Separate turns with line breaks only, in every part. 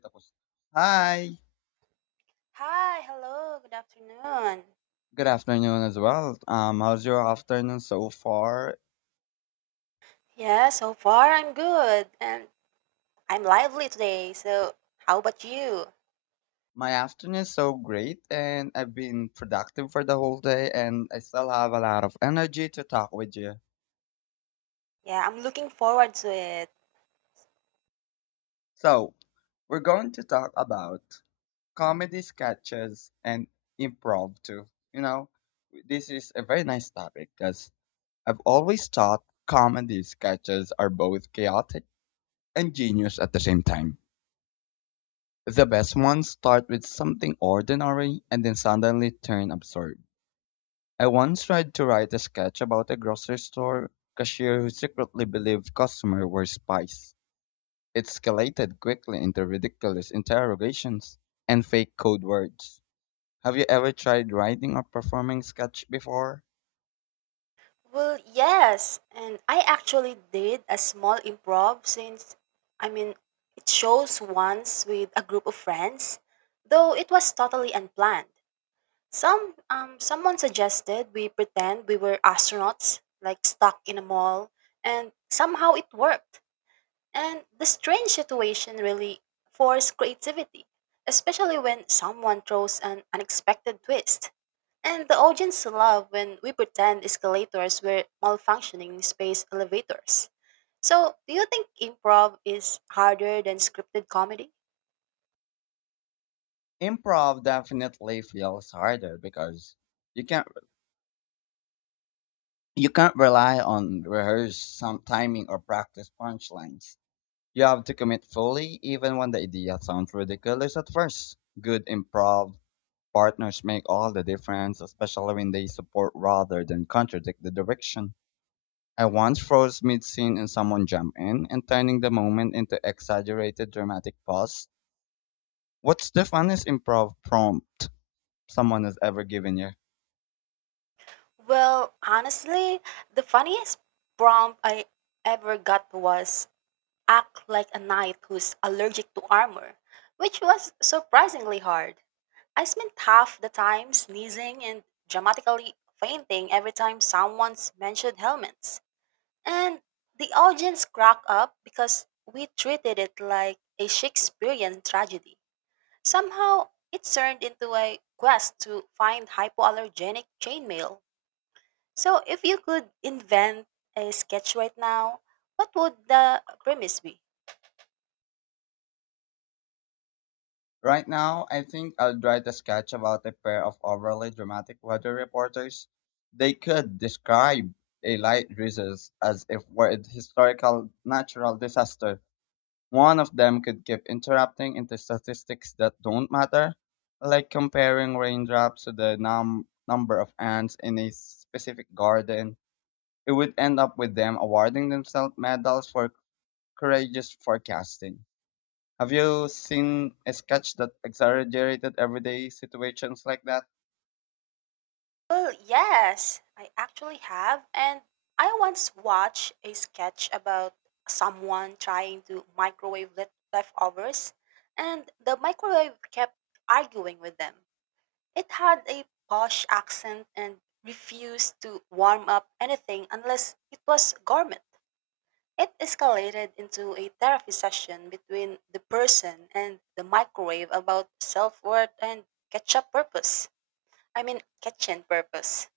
Tapos. Hi.
Hi, hello, good afternoon.
Good afternoon as well. How's your afternoon so far?
Yeah, so far I'm good and I'm lively today. So, how about you?
My afternoon is so great, and I've been productive for the whole day, and I still have a lot of energy to talk with you.
Yeah, I'm looking forward to it.
So, we're going to talk about comedy sketches and improv too. You know, this is a very nice topic because I've always thought comedy sketches are both chaotic and genius at the same time. The best ones start with something ordinary and then suddenly turn absurd. I once tried to write a sketch about a grocery store cashier who secretly believed customers were spies. It escalated quickly into ridiculous interrogations and fake code words. Have you ever tried writing or performing sketch before?
Well, yes, and I actually did a small improv since I mean, it shows once with a group of friends, though it was totally unplanned. Someone suggested we pretend we were astronauts like stuck in a mall and somehow it worked. And the strange situation really forced creativity, especially when someone throws an unexpected twist. And the audience love when we pretend escalators were malfunctioning in space elevators. So, do you think improv is harder than scripted comedy?
Improv definitely feels harder because you can't you can't rely on rehearsed some timing or practice punchlines. You have to commit fully, even when the idea sounds ridiculous at first. Good improv partners make all the difference, especially when they support rather than contradict the direction. I once froze mid scene and someone jumped in and turning the moment into exaggerated dramatic pause. What's the funniest improv prompt someone has ever given you?
Well, honestly, the funniest prompt I ever got was act like a knight who's allergic to armor, which was surprisingly hard. I spent half the time sneezing and dramatically fainting every time someone's mentioned helmets. And the audience cracked up because we treated it like a Shakespearean tragedy. Somehow, it turned into a quest to find hypoallergenic chainmail. So, if you could invent a sketch right now, what would the premise be?
Right now, I think I'll write a sketch about a pair of overly dramatic weather reporters. They could describe a light drizzles as if were a historical natural disaster. One of them could keep interrupting into statistics that don't matter, like comparing raindrops to the number of ants in a specific garden. It would end up with them awarding themselves medals for courageous forecasting. Have you seen a sketch that exaggerated everyday situations like that?
Well, yes, I actually have. And I once watched a sketch about someone trying to microwave leftovers, and the microwave kept arguing with them. It had a posh accent and refused to warm up anything unless it was gourmet. It escalated into a therapy session between the person and the microwave about self worth and ketchup purpose. I mean, kitchen purpose.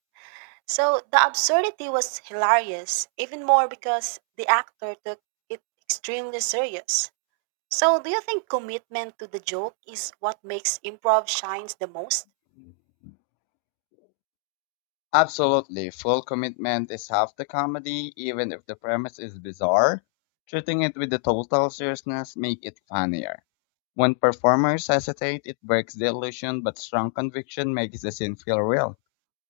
So the absurdity was hilarious, even more because the actor took it extremely serious. So do you think commitment to the joke is what makes improv shines the most?
Absolutely. Full commitment is half the comedy, even if the premise is bizarre. Treating it with the total seriousness make it funnier. When performers hesitate, it breaks the illusion, but strong conviction makes the scene feel real.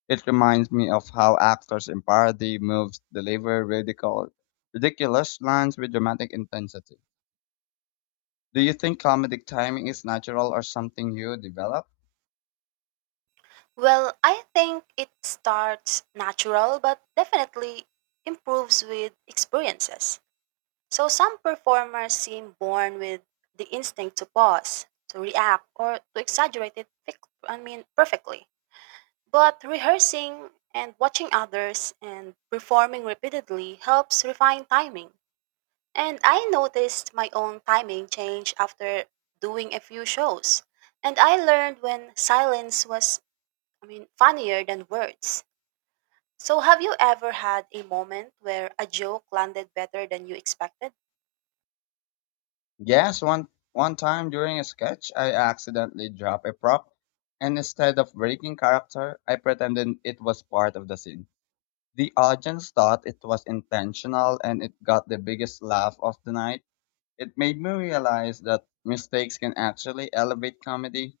It reminds me of how actors in parody moves deliver radical, ridiculous lines with dramatic intensity. Do you think comedic timing is natural or something you develop?
Well, I think it starts natural but definitely improves with experiences. So some performers seem born with the instinct to pause, to react or to exaggerate I mean perfectly. But rehearsing and watching others and performing repeatedly helps refine timing. And I noticed my own timing change after doing a few shows. And I learned when silence was, I mean, funnier than words. So, have you ever had a moment where a joke landed better than you expected?
Yes, one time during a sketch, I accidentally dropped a prop, and instead of breaking character, I pretended it was part of the scene. The audience thought it was intentional, and it got the biggest laugh of the night. It made me realize that mistakes can actually elevate comedy.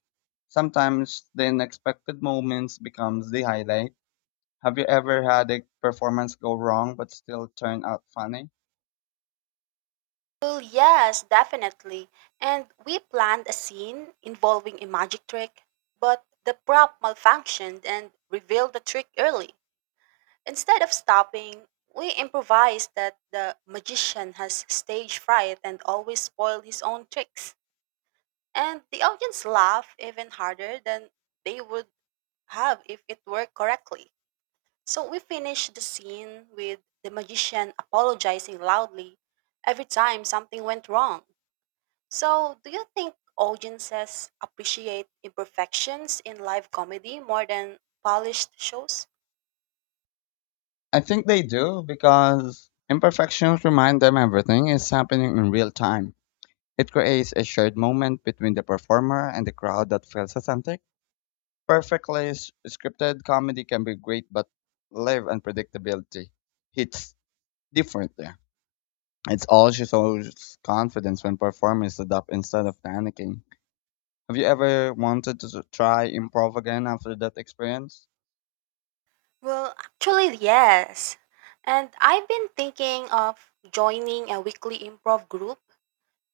Sometimes the unexpected moments becomes the highlight. Have you ever had a performance go wrong but still turn out funny?
Well, yes, definitely. And we planned a scene involving a magic trick, but the prop malfunctioned and revealed the trick early. Instead of stopping, we improvised that the magician has stage fright and always spoiled his own tricks. And the audience laughed even harder than they would have if it worked correctly. So we finished the scene with the magician apologizing loudly every time something went wrong. So, do you think audiences appreciate imperfections in live comedy more than polished shows?
I think they do because imperfections remind them everything is happening in real time. It creates a shared moment between the performer and the crowd that feels authentic. Perfectly scripted comedy can be great, but live unpredictability hits differently. It's all she shows confidence when performers adapt instead of panicking. Have you ever wanted to try improv again after that experience?
Well, actually, yes. And I've been thinking of joining a weekly improv group.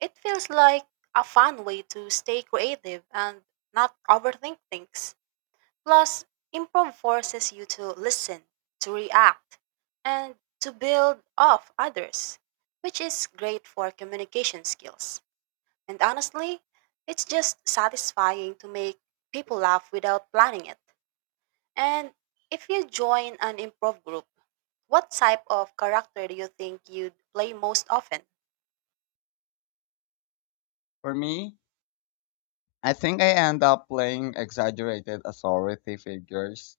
It feels like a fun way to stay creative and not overthink things. Plus, improv forces you to listen, to react, and to build off others, which is great for communication skills. And honestly, it's just satisfying to make people laugh without planning it. And if you join an improv group, what type of character do you think you'd play most often?
For me, I think I end up playing exaggerated authority figures,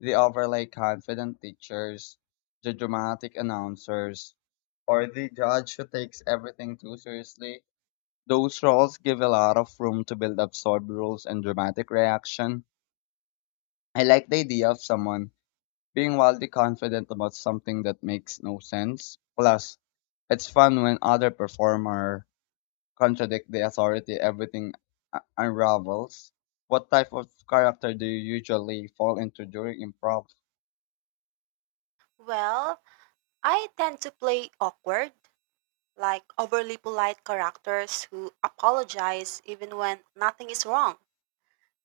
the overly confident teachers, the dramatic announcers, or the judge who takes everything too seriously. Those roles give a lot of room to build absurd rules and dramatic reaction. I like the idea of someone being wildly confident about something that makes no sense. Plus, it's fun when other performer contradict the authority, everything unravels. What type of character do you usually fall into during improv?
Well, I tend to play awkward, like overly polite characters who apologize even when nothing is wrong.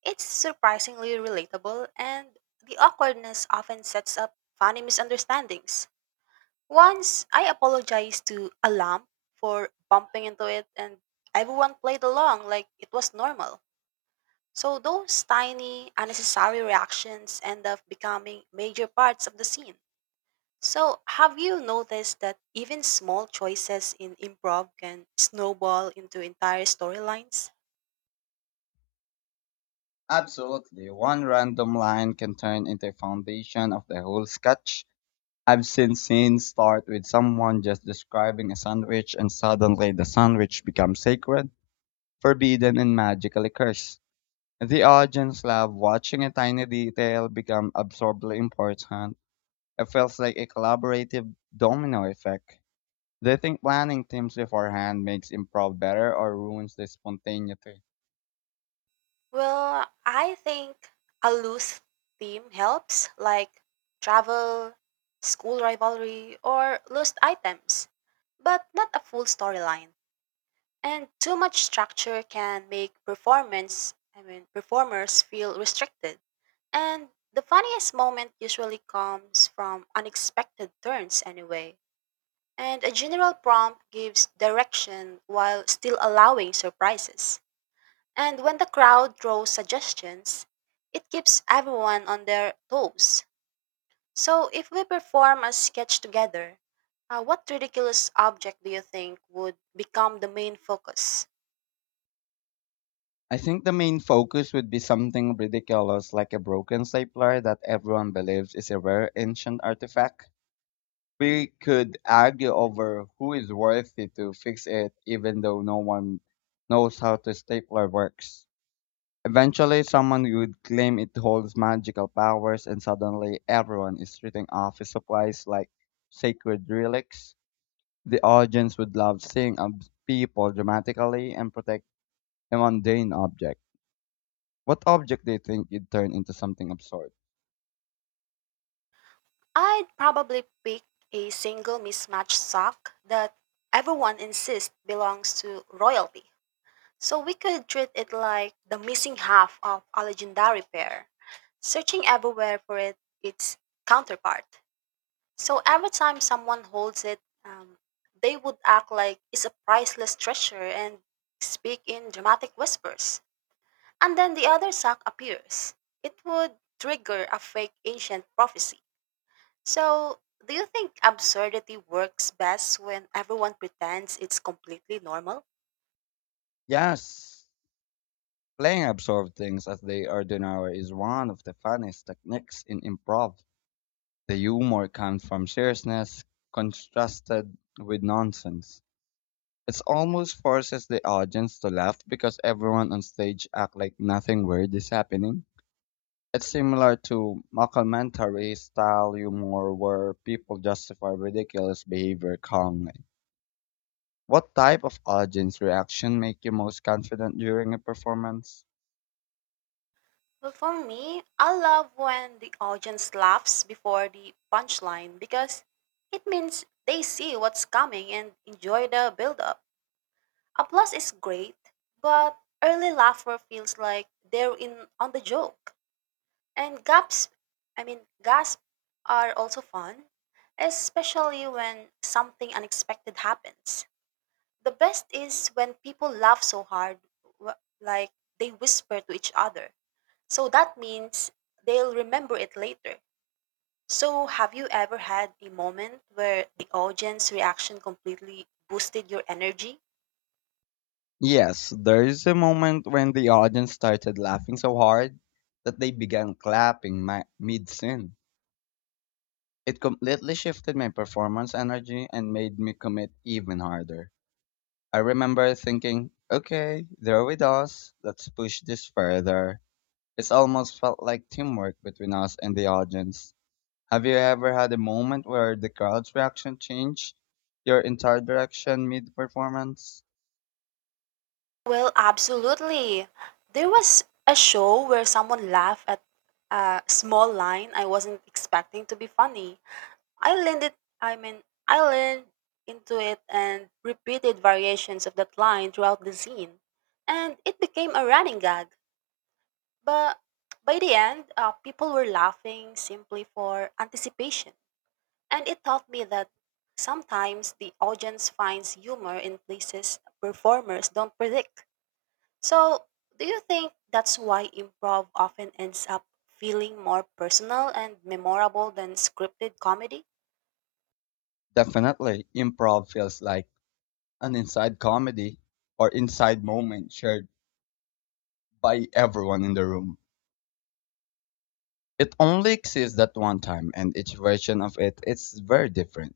It's surprisingly relatable, and the awkwardness often sets up funny misunderstandings. Once I apologized to a lamp for bumping into it, and everyone played along like it was normal. So those tiny, unnecessary reactions end up becoming major parts of the scene. So have you noticed that even small choices in improv can snowball into entire storylines?
Absolutely. One random line can turn into a foundation of the whole sketch. I've seen scenes start with someone just describing a sandwich, and suddenly the sandwich becomes sacred, forbidden, and magically cursed. The audience love watching a tiny detail become absurdly important. It feels like a collaborative domino effect. Do you think planning teams beforehand makes improv better or ruins the spontaneity?
Well, I think a loose theme helps, like travel, school rivalry, or lost items, but not a full storyline. And too much structure can make performance, I mean, performers feel restricted. And the funniest moment usually comes from unexpected turns, anyway. And a general prompt gives direction while still allowing surprises. And when the crowd throws suggestions, it keeps everyone on their toes. So if we perform a sketch together, what ridiculous object do you think would become the main focus?
I think the main focus would be something ridiculous like a broken stapler that everyone believes is a rare ancient artifact. We could argue over who is worthy to fix it even though no one knows how the stapler works. Eventually, someone would claim it holds magical powers, and suddenly everyone is treating office supplies like sacred relics. The audience would love seeing people dramatically and protect a mundane object. What object do you think you'd turn into something absurd?
I'd probably pick a single mismatched sock that everyone insists belongs to royalty. So we could treat it like the missing half of a legendary pair, searching everywhere for it, its counterpart. So every time someone holds it, um, they would act like it's a priceless treasure and speak in dramatic whispers. And then the other sock appears. It would trigger a fake ancient prophecy. So, do you think absurdity works best when everyone pretends it's completely normal?
Yes, playing absurd things as they are done now is one of the funniest techniques in improv. The humor comes from seriousness contrasted with nonsense. It almost forces the audience to laugh because everyone on stage act like nothing weird is happening. It's similar to mockumentary style humor where people justify ridiculous behavior calmly. What type of audience reaction make you most confident during a performance?
Well, for me, I love when the audience laughs before the punchline because it means they see what's coming and enjoy the build-up. Applause is great, but early laughter feels like they're in on the joke. And gaps, I mean, gasps are also fun, especially when something unexpected happens. The best is when people laugh so hard, like they whisper to each other. So that means they'll remember it later. So, have you ever had a moment where the audience reaction completely boosted your energy?
Yes, there is a moment when the audience started laughing so hard that they began clapping my, mid-scene. It completely shifted my performance energy and made me commit even harder. I remember thinking, okay, they're with us, let's push this further. It's almost felt like teamwork between us and the audience. Have you ever had a moment where the crowd's reaction changed your entire direction mid performance?
Well, absolutely. There was a show where someone laughed at a small line I wasn't expecting to be funny. I leaned it I mean I leaned into it and repeated variations of that line throughout the scene. And it became a running gag. But by the end, people were laughing simply for anticipation. And it taught me that sometimes the audience finds humor in places performers don't predict. So, do you think that's why improv often ends up feeling more personal and memorable than scripted comedy?
Definitely, improv feels like an inside comedy or inside moment shared by everyone in the room. It only exists that one time, and each version of it is very different.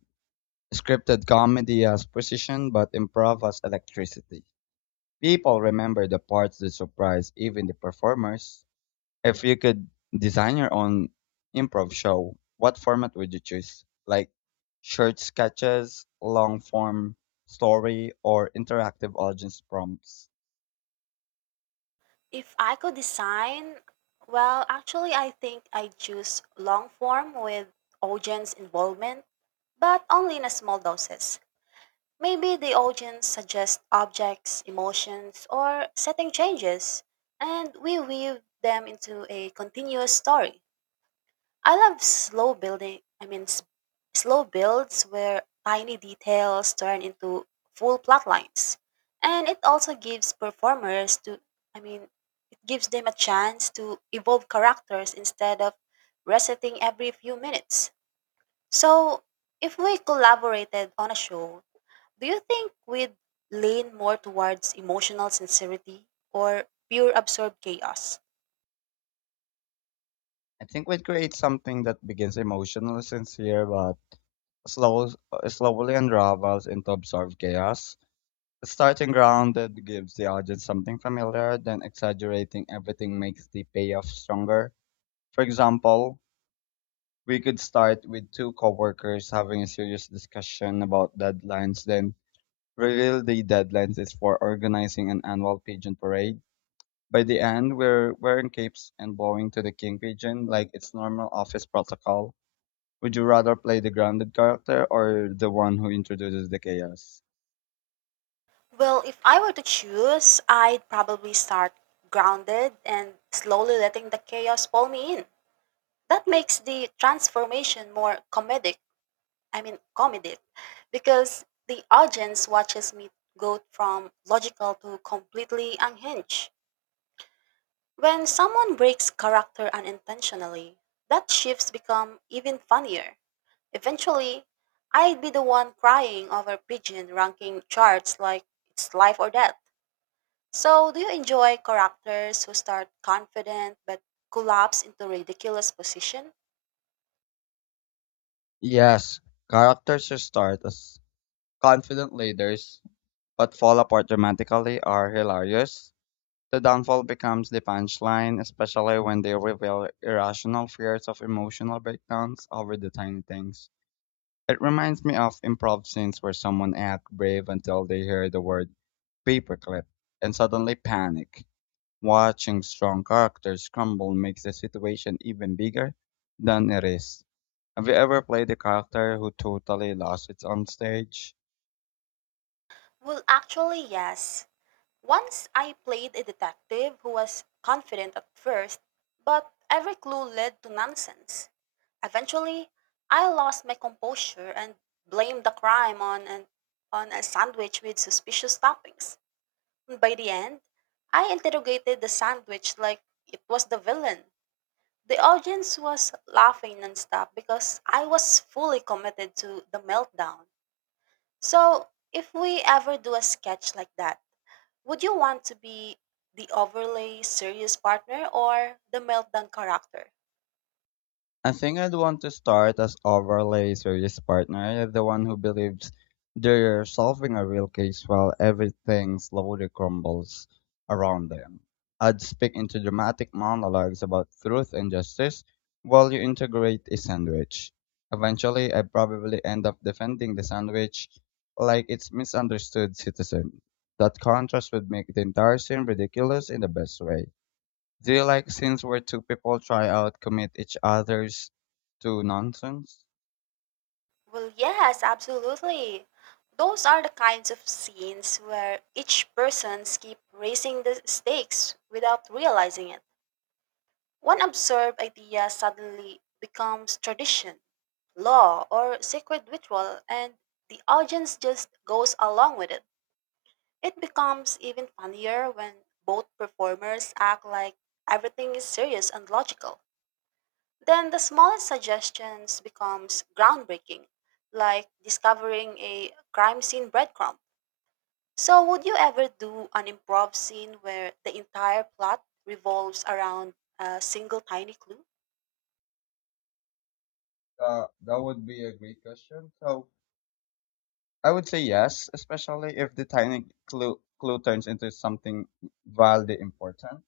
Scripted comedy has precision, but improv has electricity. People remember the parts that surprise even the performers. If you could design your own improv show, what format would you choose? Like short sketches, long form story, or interactive audience prompts?
If I could design, well, actually, I think I'd choose long form with audience involvement, but only in a small doses. Maybe the audience suggests objects, emotions, or setting changes, and we weave them into a continuous story. I love slow building, I mean, s- slow builds where tiny details turn into full plot lines. And it also gives performers to, I mean, gives them a chance to evolve characters instead of resetting every few minutes. So, if we collaborated on a show, do you think we'd lean more towards emotional sincerity or pure absurd chaos?
I think we'd create something that begins emotionally sincere but slow, slowly unravels into absurd chaos. Starting grounded gives the audience something familiar, then exaggerating everything makes the payoff stronger. For example, we could start with two coworkers having a serious discussion about deadlines, then reveal the deadlines is for organizing an annual pigeon parade. By the end, we're wearing capes and blowing to the king pigeon like it's normal office protocol. Would you rather play the grounded character or the one who introduces the chaos?
Well, if I were to choose, I'd probably start grounded and slowly letting the chaos pull me in. That makes the transformation more comedic I mean comedic because the audience watches me go from logical to completely unhinged. When someone breaks character unintentionally, that shifts become even funnier. Eventually, I'd be the one crying over pigeon ranking charts like it's life or death. So, do you enjoy characters who start confident but collapse into ridiculous position?
Yes, characters who start as confident leaders but fall apart dramatically are hilarious. The downfall becomes the punchline, especially when they reveal irrational fears of emotional breakdowns over the tiny things. It reminds me of improv scenes where someone acts brave until they hear the word paperclip and suddenly panic. Watching strong characters crumble makes the situation even bigger than it is. Have you ever played a character who totally lost it on stage?
Well, actually, yes. Once I played a detective who was confident at first, but every clue led to nonsense. Eventually, I lost my composure and blamed the crime on a sandwich with suspicious toppings. By the end, I interrogated the sandwich like it was the villain. The audience was laughing nonstop because I was fully committed to the meltdown. So, if we ever do a sketch like that, would you want to be the overly serious partner or the meltdown character?
I think I'd want to start as overlay serious partner, the one who believes they're solving a real case while everything slowly crumbles around them. I'd speak into dramatic monologues about truth and justice while you integrate a sandwich. Eventually, I probably end up defending the sandwich like it's misunderstood citizen. That contrast would make the entire scene ridiculous in the best way. Do you like scenes where two people try out commit each other's to nonsense?
Well, yes, absolutely. Those are the kinds of scenes where each person keeps raising the stakes without realizing it. One absurd idea suddenly becomes tradition, law, or sacred ritual, and the audience just goes along with it. It becomes even funnier when both performers act like everything is serious and logical. Then the smallest suggestions becomes groundbreaking, like discovering a crime scene breadcrumb. So would you ever do an improv scene where the entire plot revolves around a single tiny clue?
That would be a great question. So I would say yes, especially if the tiny clue turns into something wildly important.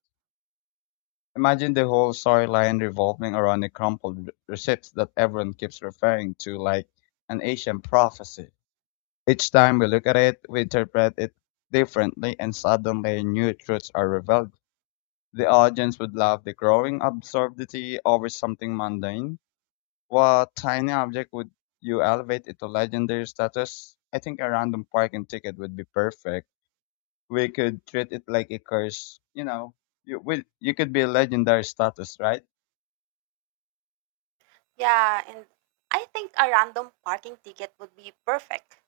Imagine the whole storyline revolving around the crumpled receipts that everyone keeps referring to, like an ancient prophecy. Each time we look at it, we interpret it differently, and suddenly new truths are revealed. The audience would love the growing absurdity over something mundane. What tiny object would you elevate it to legendary status? I think a random parking ticket would be perfect. We could treat it like a curse. You know, you could be legendary status, right?
Yeah, and I think a random parking ticket would be perfect.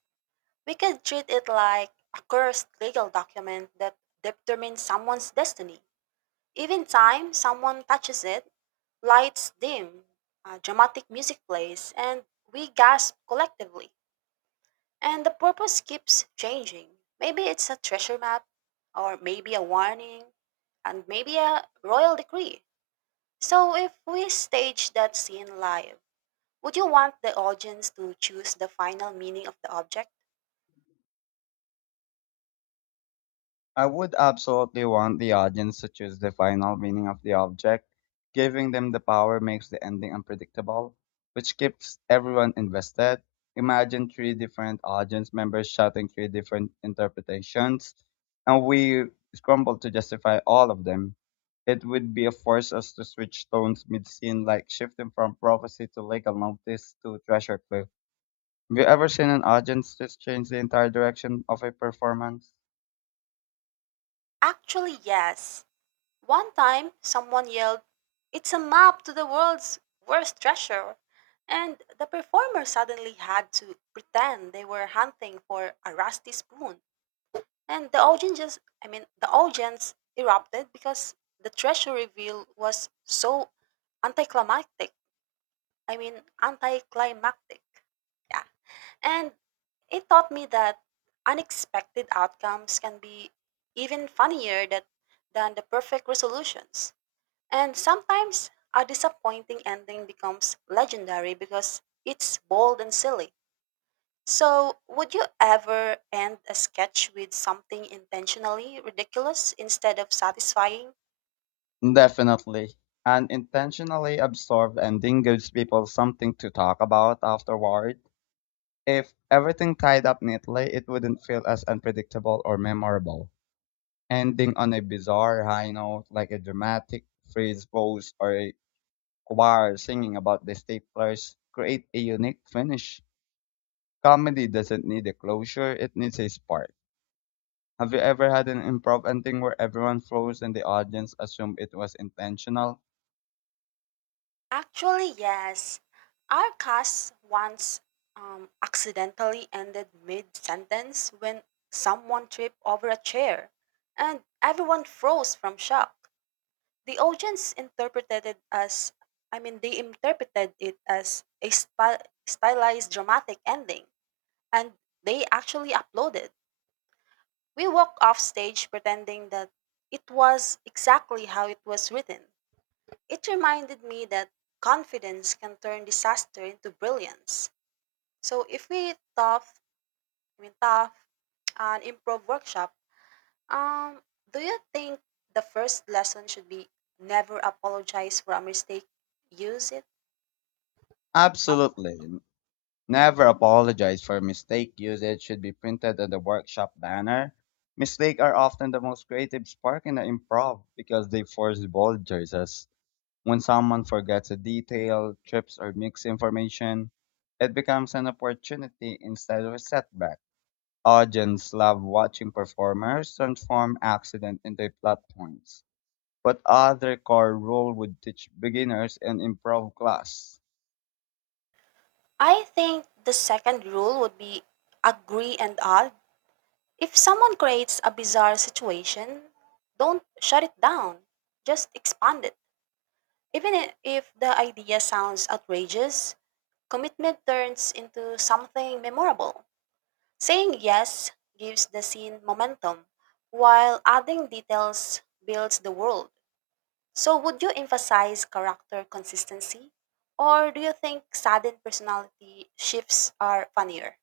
We could treat it like a cursed legal document that determines someone's destiny. Even time someone touches it, lights dim, dramatic music plays, and we gasp collectively. And the purpose keeps changing. Maybe it's a treasure map, or maybe a warning, and maybe a royal decree. So, if we stage that scene live, would you want the audience to choose the final meaning of the object?
I would absolutely want the audience to choose the final meaning of the object. Giving them the power makes the ending unpredictable, which keeps everyone invested. Imagine three different audience members shouting three different interpretations, and we scramble to justify all of them. It would be a force us to switch tones mid scene, like shifting from prophecy to legal notice to treasure clue. Have you ever seen an audience just change the entire direction of a performance?
Actually, yes. One time, someone yelled, "It's a map to the world's worst treasure." And the performer suddenly had to pretend they were hunting for a rusty spoon. And the audience just, I mean, the audience erupted because the treasure reveal was so anticlimactic. I mean, anticlimactic. Yeah. And it taught me that unexpected outcomes can be even funnier than the perfect resolutions. And sometimes a disappointing ending becomes legendary because it's bold and silly. So, would you ever end a sketch with something intentionally ridiculous instead of satisfying?
Definitely. An intentionally absorbed ending gives people something to talk about afterward. If everything tied up neatly, it wouldn't feel as unpredictable or memorable. Ending on a bizarre high note, like a dramatic freeze pose or a choir singing about the staplers, create a unique finish. Comedy doesn't need a closure, it needs a spark. Have you ever had an improv ending where everyone froze and the audience assumed it was intentional?
Actually, yes. Our cast once accidentally ended mid sentence when someone tripped over a chair and everyone froze from shock. The audience interpreted it as I mean they interpreted it as a stylized dramatic ending and they actually uploaded. We walked off stage pretending that it was exactly how it was written. It reminded me that confidence can turn disaster into brilliance. So if we tough, I mean tough an improv workshop, um, do you think the first lesson should be never apologize for a mistake? Use it.
Absolutely. Never apologize for mistake usage should be printed on the workshop banner. Mistakes are often the most creative spark in the improv because they force bold choices. When someone forgets a detail, trips, or misinformation, it becomes an opportunity instead of a setback. Audience love watching performers transform accident into plot points. What other core rule would teach beginners in improv class?
I think the second rule would be agree and odd. If someone creates a bizarre situation, don't shut it down, just expand it. Even if the idea sounds outrageous, commitment turns into something memorable. Saying yes gives the scene momentum, while adding details builds the world. So, would you emphasize character consistency? Or do you think sudden personality shifts are funnier?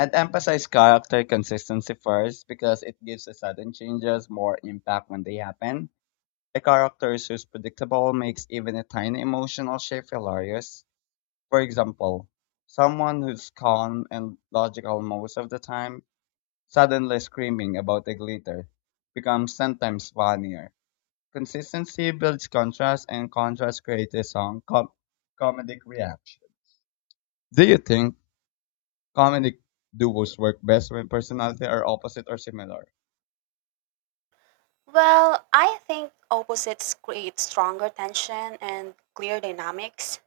I'd emphasize character consistency first because it gives the sudden changes more impact when they happen. A character who's predictable makes even a tiny emotional shift hilarious. For example, someone who's calm and logical most of the time, suddenly screaming about the glitter, becomes sometimes funnier. Consistency builds contrast, and contrast creates a strong comedic reaction. Do you think comedic duos work best when personality are opposite or similar?
Well, I think opposites create stronger tension and clear dynamics.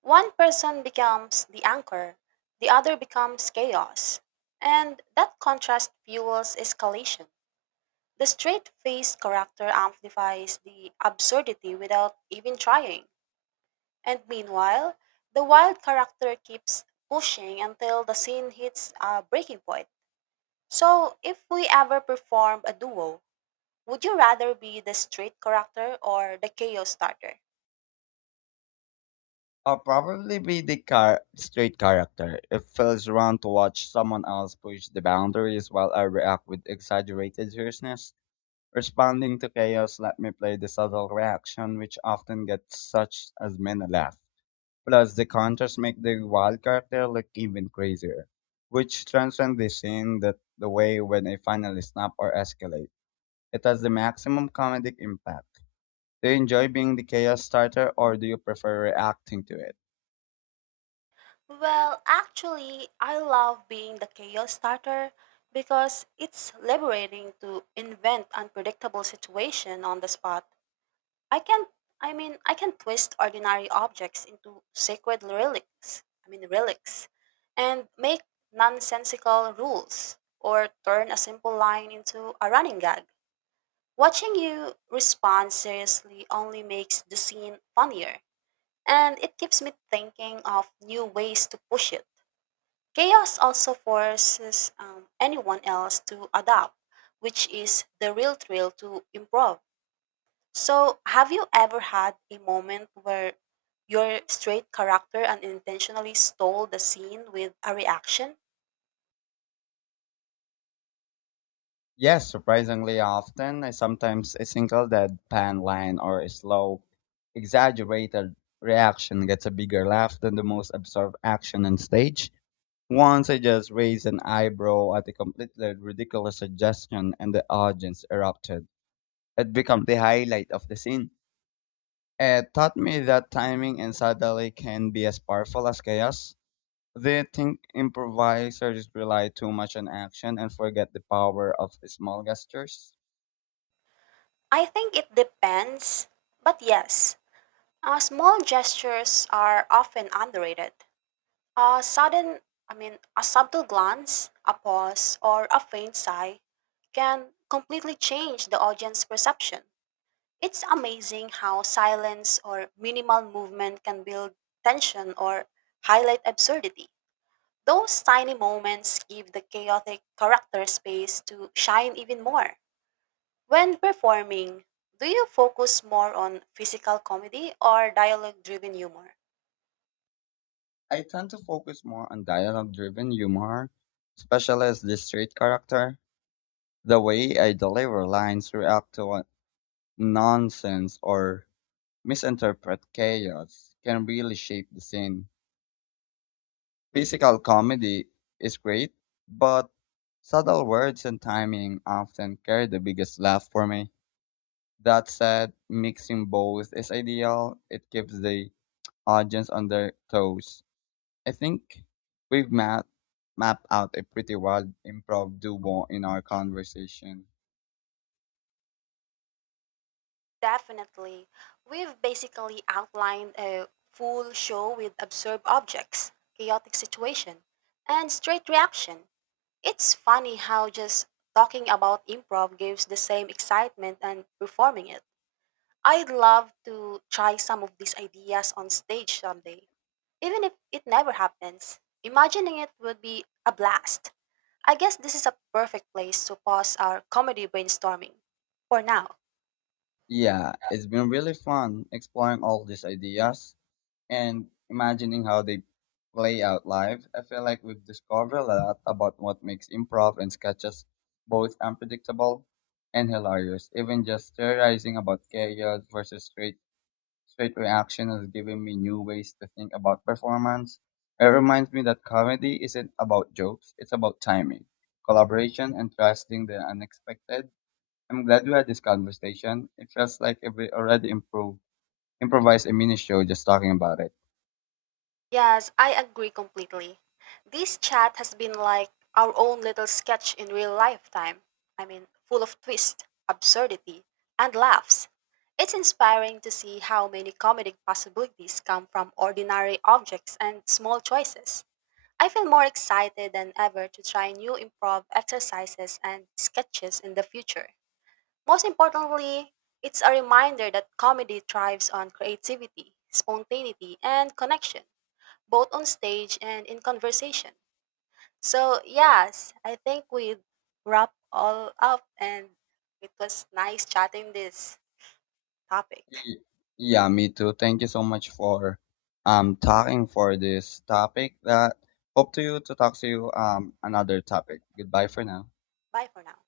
One person becomes the anchor, the other becomes chaos. And that contrast fuels escalation. The straight faced character amplifies the absurdity without even trying. And meanwhile, the wild character keeps pushing until the scene hits a breaking point. So, if we ever perform a duo, would you rather be the straight character or the chaos starter?
I'll probably be the straight character. It feels wrong to watch someone else push the boundaries while I react with exaggerated seriousness. Responding to chaos let me play the subtle reaction, which often gets such as many laugh. Plus, the contrast make the wild character look even crazier, which transcends the scene that the way when I finally snap or escalate. It has the maximum comedic impact. Do you enjoy being the chaos starter or do you prefer reacting to it?
Well, actually, I love being the chaos starter because it's liberating to invent unpredictable situation on the spot. I can I can twist ordinary objects into sacred relics and make nonsensical rules or turn a simple line into a running gag. Watching you respond seriously only makes the scene funnier. And it keeps me thinking of new ways to push it. Chaos also forces anyone else to adapt, which is the real thrill to improv. So, have you ever had a moment where your straight character unintentionally stole the scene with a reaction?
Yes, surprisingly often, I sometimes a single deadpan line or a slow, exaggerated reaction gets a bigger laugh than the most absurd action on stage. Once I just raised an eyebrow at a completely ridiculous suggestion and the audience erupted. It became the highlight of the scene. It taught me that timing and subtlety can be as powerful as chaos. They think improvisers rely too much on action and forget the power of small gestures.
I think it depends, but yes, small gestures are often underrated. A sudden, I mean, a subtle glance, a pause, or a faint sigh can completely change the audience perception. It's amazing how silence or minimal movement can build tension or highlight absurdity. Those tiny moments give the chaotic character space to shine even more. When performing, do you focus more on physical comedy or dialogue driven humor?
I tend to focus more on dialogue driven humor, especially as the straight character. The way I deliver lines, react to nonsense, or misinterpret chaos can really shape the scene. Physical comedy is great, but subtle words and timing often carry the biggest laugh for me. That said, mixing both is ideal. It keeps the audience on their toes. I think we've mapped out a pretty wild improv duo in our conversation.
Definitely. We've basically outlined a full show with absurd objects, chaotic situation, and straight reaction. It's funny how just talking about improv gives the same excitement and performing it. I'd love to try some of these ideas on stage someday, even if it never happens. Imagining it would be a blast. I guess this is a perfect place to pause our comedy brainstorming for now.
Yeah, it's been really fun exploring all these ideas and imagining how they play out live. I feel like we've discovered a lot about what makes improv and sketches both unpredictable and hilarious. Even just theorizing about chaos versus Straight reaction has given me new ways to think about performance. It reminds me that comedy isn't about jokes, it's about timing, collaboration, and trusting the unexpected. I'm glad we had this conversation. It feels like if we already improvised a mini show just talking about it.
Yes, I agree completely. This chat has been like our own little sketch in real lifetime. I mean, full of twist, absurdity, and laughs. It's inspiring to see how many comedic possibilities come from ordinary objects and small choices. I feel more excited than ever to try new improv exercises and sketches in the future. Most importantly, it's a reminder that comedy thrives on creativity, spontaneity, and connection. Both on stage and in conversation. So, yes, I think we wrap all up and it was nice chatting this topic.
Y- Yeah, me too. Thank you so much for talking for this topic that hope to you to talk to you another topic. Goodbye for now.
Bye for now.